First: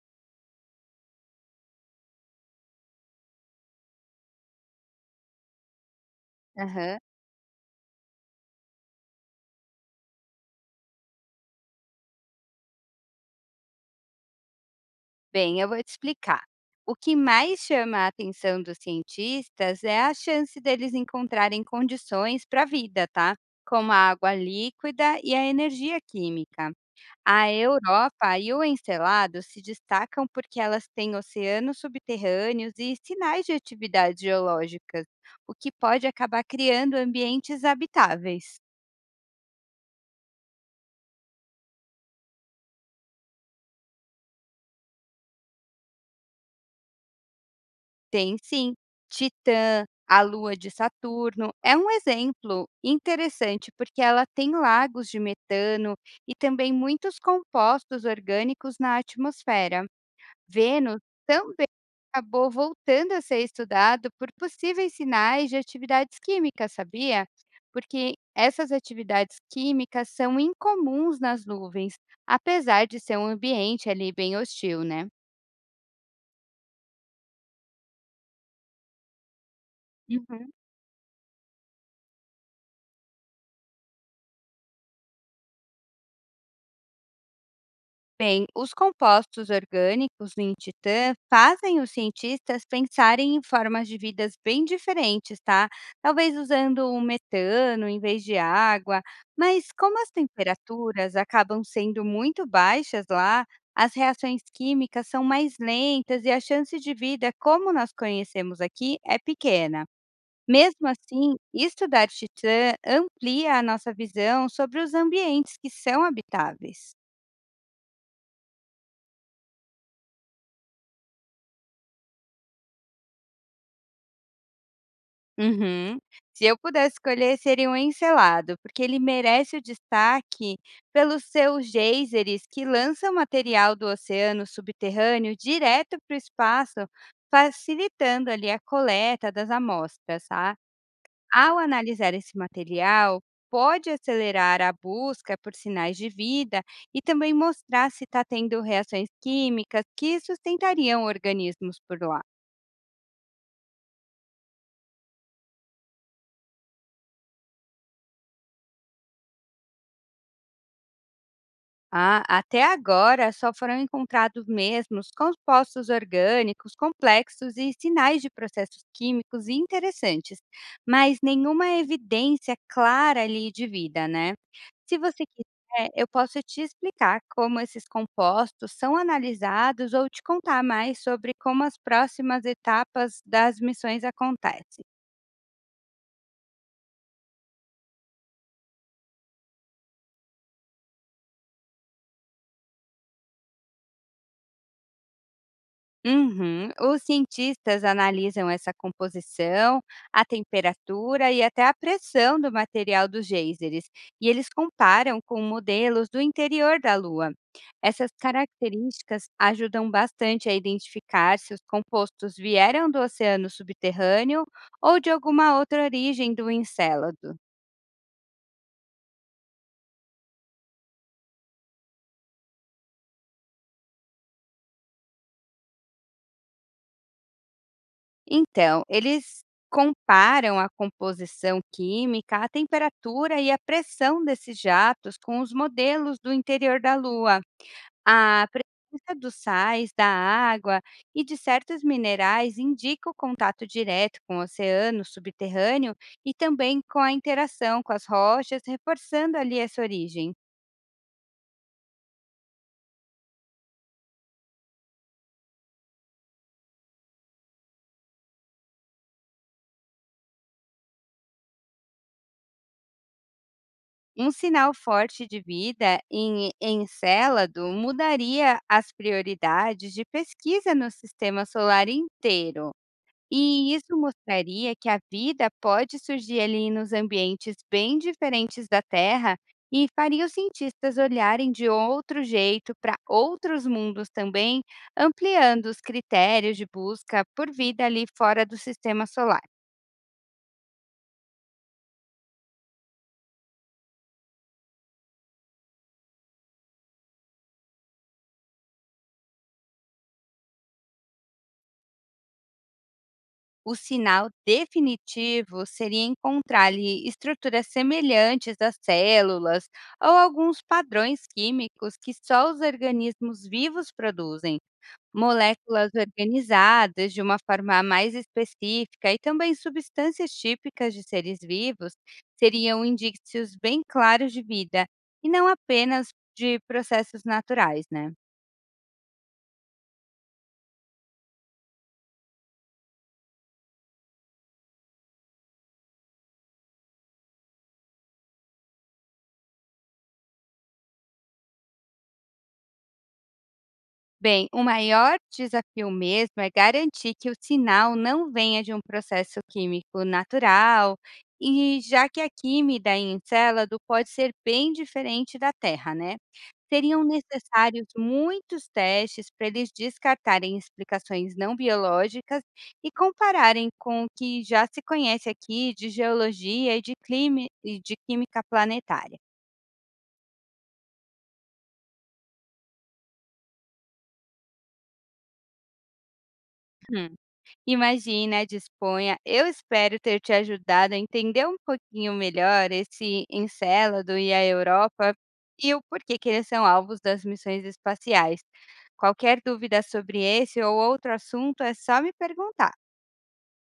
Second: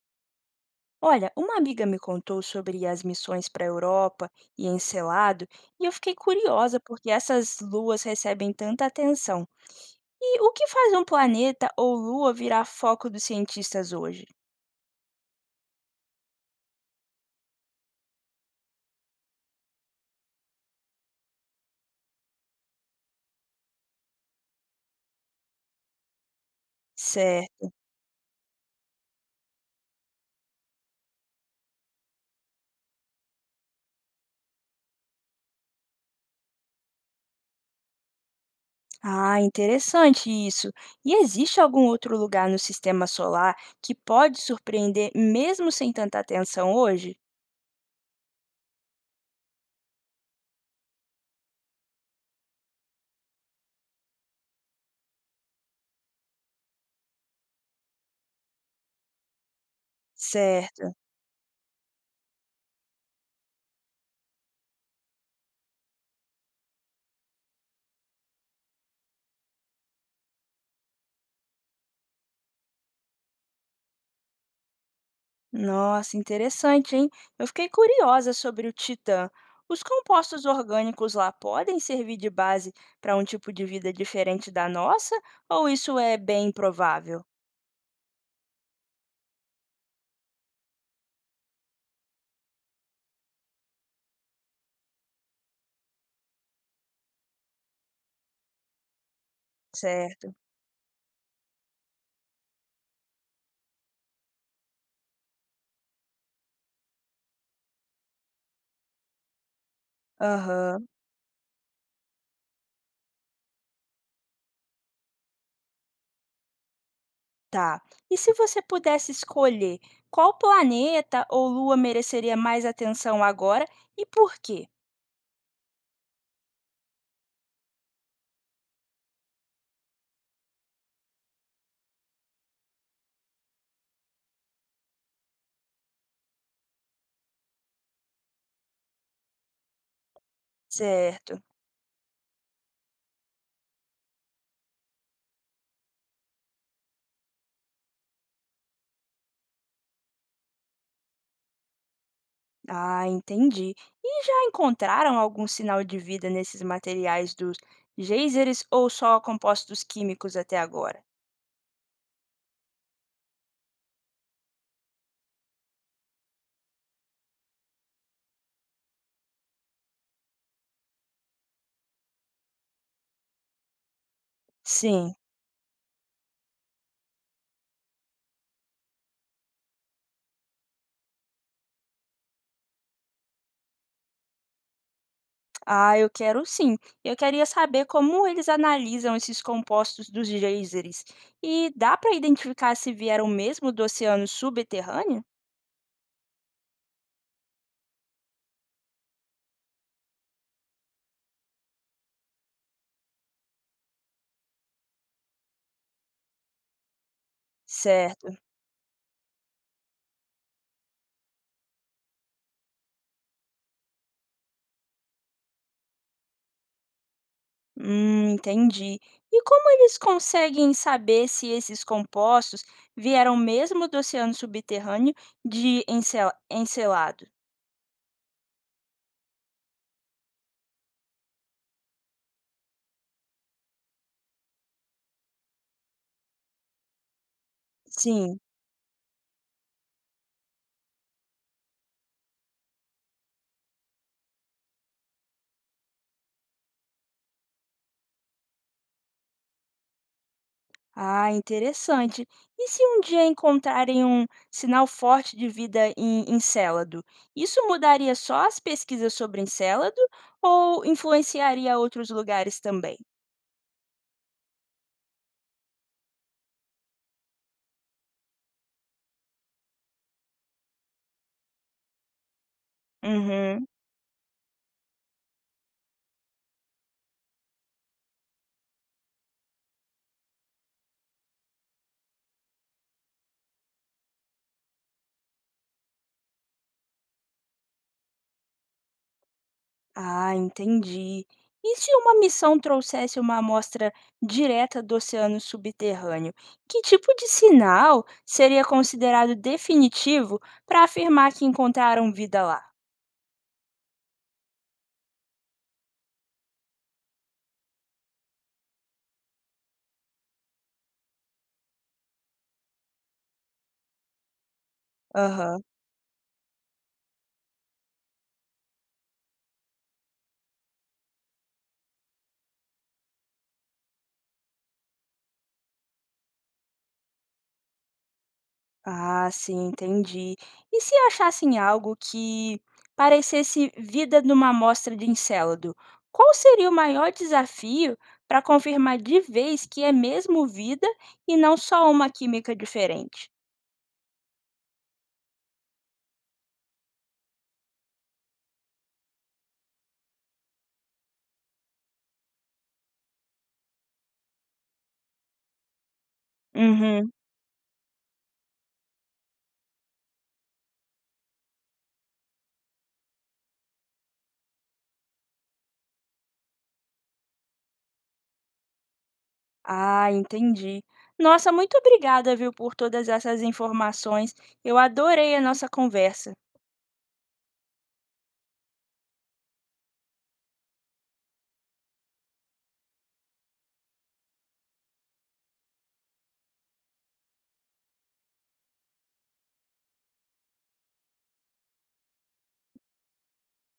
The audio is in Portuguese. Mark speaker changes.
Speaker 1: Olha, uma amiga me contou sobre as missões para a Europa e Encelado, e eu fiquei curiosa
Speaker 2: Aham.
Speaker 1: porque essas luas recebem tanta atenção. E o que faz um planeta ou lua virar foco dos cientistas hoje?
Speaker 2: Bem, eu vou te explicar. O que mais chama a atenção dos cientistas é a chance deles encontrarem condições para a vida, tá? Como a água líquida e a energia química. A
Speaker 1: Certo.
Speaker 2: Europa e o Encelado se destacam porque elas têm oceanos subterrâneos e sinais de atividades geológicas, o que pode acabar criando ambientes habitáveis.
Speaker 1: Ah, interessante isso. E existe algum outro lugar no sistema solar que pode surpreender mesmo sem tanta atenção hoje?
Speaker 2: Tem sim. Titã, a lua de Saturno, é um exemplo interessante porque ela tem lagos de metano e também muitos compostos orgânicos na atmosfera.
Speaker 1: Certo.
Speaker 2: Vênus também acabou voltando a ser estudado por possíveis sinais de atividades químicas, sabia? Porque essas atividades químicas são incomuns nas nuvens, apesar de ser um ambiente ali bem hostil, né?
Speaker 1: Nossa, interessante, hein? Eu fiquei curiosa sobre o Titã. Os compostos orgânicos lá podem servir de base para um tipo de vida diferente da nossa? Ou isso é bem improvável?
Speaker 2: Bem, os compostos orgânicos em Titã fazem os cientistas pensarem em formas de vidas bem diferentes, tá? Talvez usando o metano em vez de água, mas como as
Speaker 1: Certo.
Speaker 2: temperaturas acabam sendo muito baixas lá, as reações químicas são mais lentas e a chance de vida como nós conhecemos aqui é pequena. Mesmo
Speaker 1: Aham,
Speaker 2: assim, estudar Titã amplia a nossa visão sobre os ambientes que são habitáveis.
Speaker 1: tá. E se você pudesse escolher, qual planeta ou lua mereceria mais atenção agora e por quê?
Speaker 2: Uhum. Se eu pudesse escolher, seria um encelado, porque ele merece o destaque pelos seus geysers que lançam material do oceano subterrâneo direto para o espaço, facilitando ali a coleta das amostras, tá?
Speaker 1: Certo.
Speaker 2: Ao analisar esse material, pode acelerar a busca por sinais de vida e também mostrar se está tendo reações químicas que sustentariam organismos por lá.
Speaker 1: Ah, entendi. E já encontraram algum sinal de vida nesses materiais dos geysers ou só compostos químicos até agora?
Speaker 2: Ah, até agora, só foram encontrados mesmos compostos orgânicos complexos e sinais de processos químicos interessantes, mas nenhuma evidência clara ali de vida, né? Se
Speaker 1: Sim.
Speaker 2: você quiser, eu posso te explicar como esses compostos são analisados ou te contar mais sobre como as próximas etapas das missões acontecem.
Speaker 1: Ah, eu quero sim. Eu queria saber como eles analisam esses compostos dos geysers. E dá para identificar se vieram mesmo do oceano subterrâneo?
Speaker 2: Uhum. Os cientistas analisam essa composição, a temperatura e até a pressão do material dos geysers, e eles comparam com modelos do interior da Lua. Essas
Speaker 1: Certo.
Speaker 2: características ajudam bastante a identificar se os compostos vieram do oceano subterrâneo ou de alguma outra origem do Encélado.
Speaker 1: Entendi. E como eles conseguem saber se esses compostos vieram mesmo do oceano subterrâneo de encelados?
Speaker 2: Então, eles comparam a composição química, a temperatura e a pressão desses jatos com os modelos do interior da Lua.
Speaker 1: Sim.
Speaker 2: A presença dos sais, da água e de certos minerais indica o contato direto com o oceano subterrâneo e também com a interação com as rochas, reforçando ali essa origem.
Speaker 1: Ah, interessante. E se um dia encontrarem um sinal forte de vida em Encélado, isso mudaria só as pesquisas sobre Encélado ou influenciaria outros lugares também?
Speaker 2: Um sinal forte de vida em Encélado mudaria as prioridades de pesquisa no sistema solar inteiro,
Speaker 1: Uhum.
Speaker 2: e isso mostraria que a vida pode surgir ali nos ambientes bem diferentes da Terra e faria os cientistas olharem de outro jeito para outros mundos também, ampliando os critérios de busca por vida ali fora do sistema solar.
Speaker 1: Ah, entendi. E se uma missão trouxesse uma amostra direta do oceano subterrâneo, que tipo de sinal seria considerado definitivo para afirmar que encontraram vida lá?
Speaker 2: O sinal definitivo seria encontrar-lhe estruturas semelhantes às células ou alguns padrões químicos que só os organismos vivos produzem,
Speaker 1: Aham.
Speaker 2: moléculas organizadas de uma forma mais específica e também substâncias típicas de seres vivos seriam indícios bem claros de vida e não apenas de processos naturais, né?
Speaker 1: Ah, sim, entendi. E se achassem algo que parecesse vida numa amostra de Encélado, qual seria o maior desafio para confirmar de vez que é mesmo vida e não só uma química diferente?
Speaker 2: Bem, o maior desafio mesmo é garantir que o sinal não venha de um processo químico natural, e já que a química em Encélado pode ser bem diferente da Terra, né? Seriam
Speaker 1: Uhum.
Speaker 2: necessários muitos testes para eles descartarem explicações não biológicas e compararem com o que já se conhece aqui de geologia e de, clima, e de química planetária.
Speaker 1: Ah, entendi. Nossa, muito obrigada, viu, por todas essas informações. Eu adorei a nossa conversa.
Speaker 2: Imagina, disponha. Eu espero ter te ajudado a entender um pouquinho melhor esse Encélado e a Europa e o porquê que eles são alvos das missões espaciais. Qualquer dúvida sobre esse ou outro assunto é só me perguntar.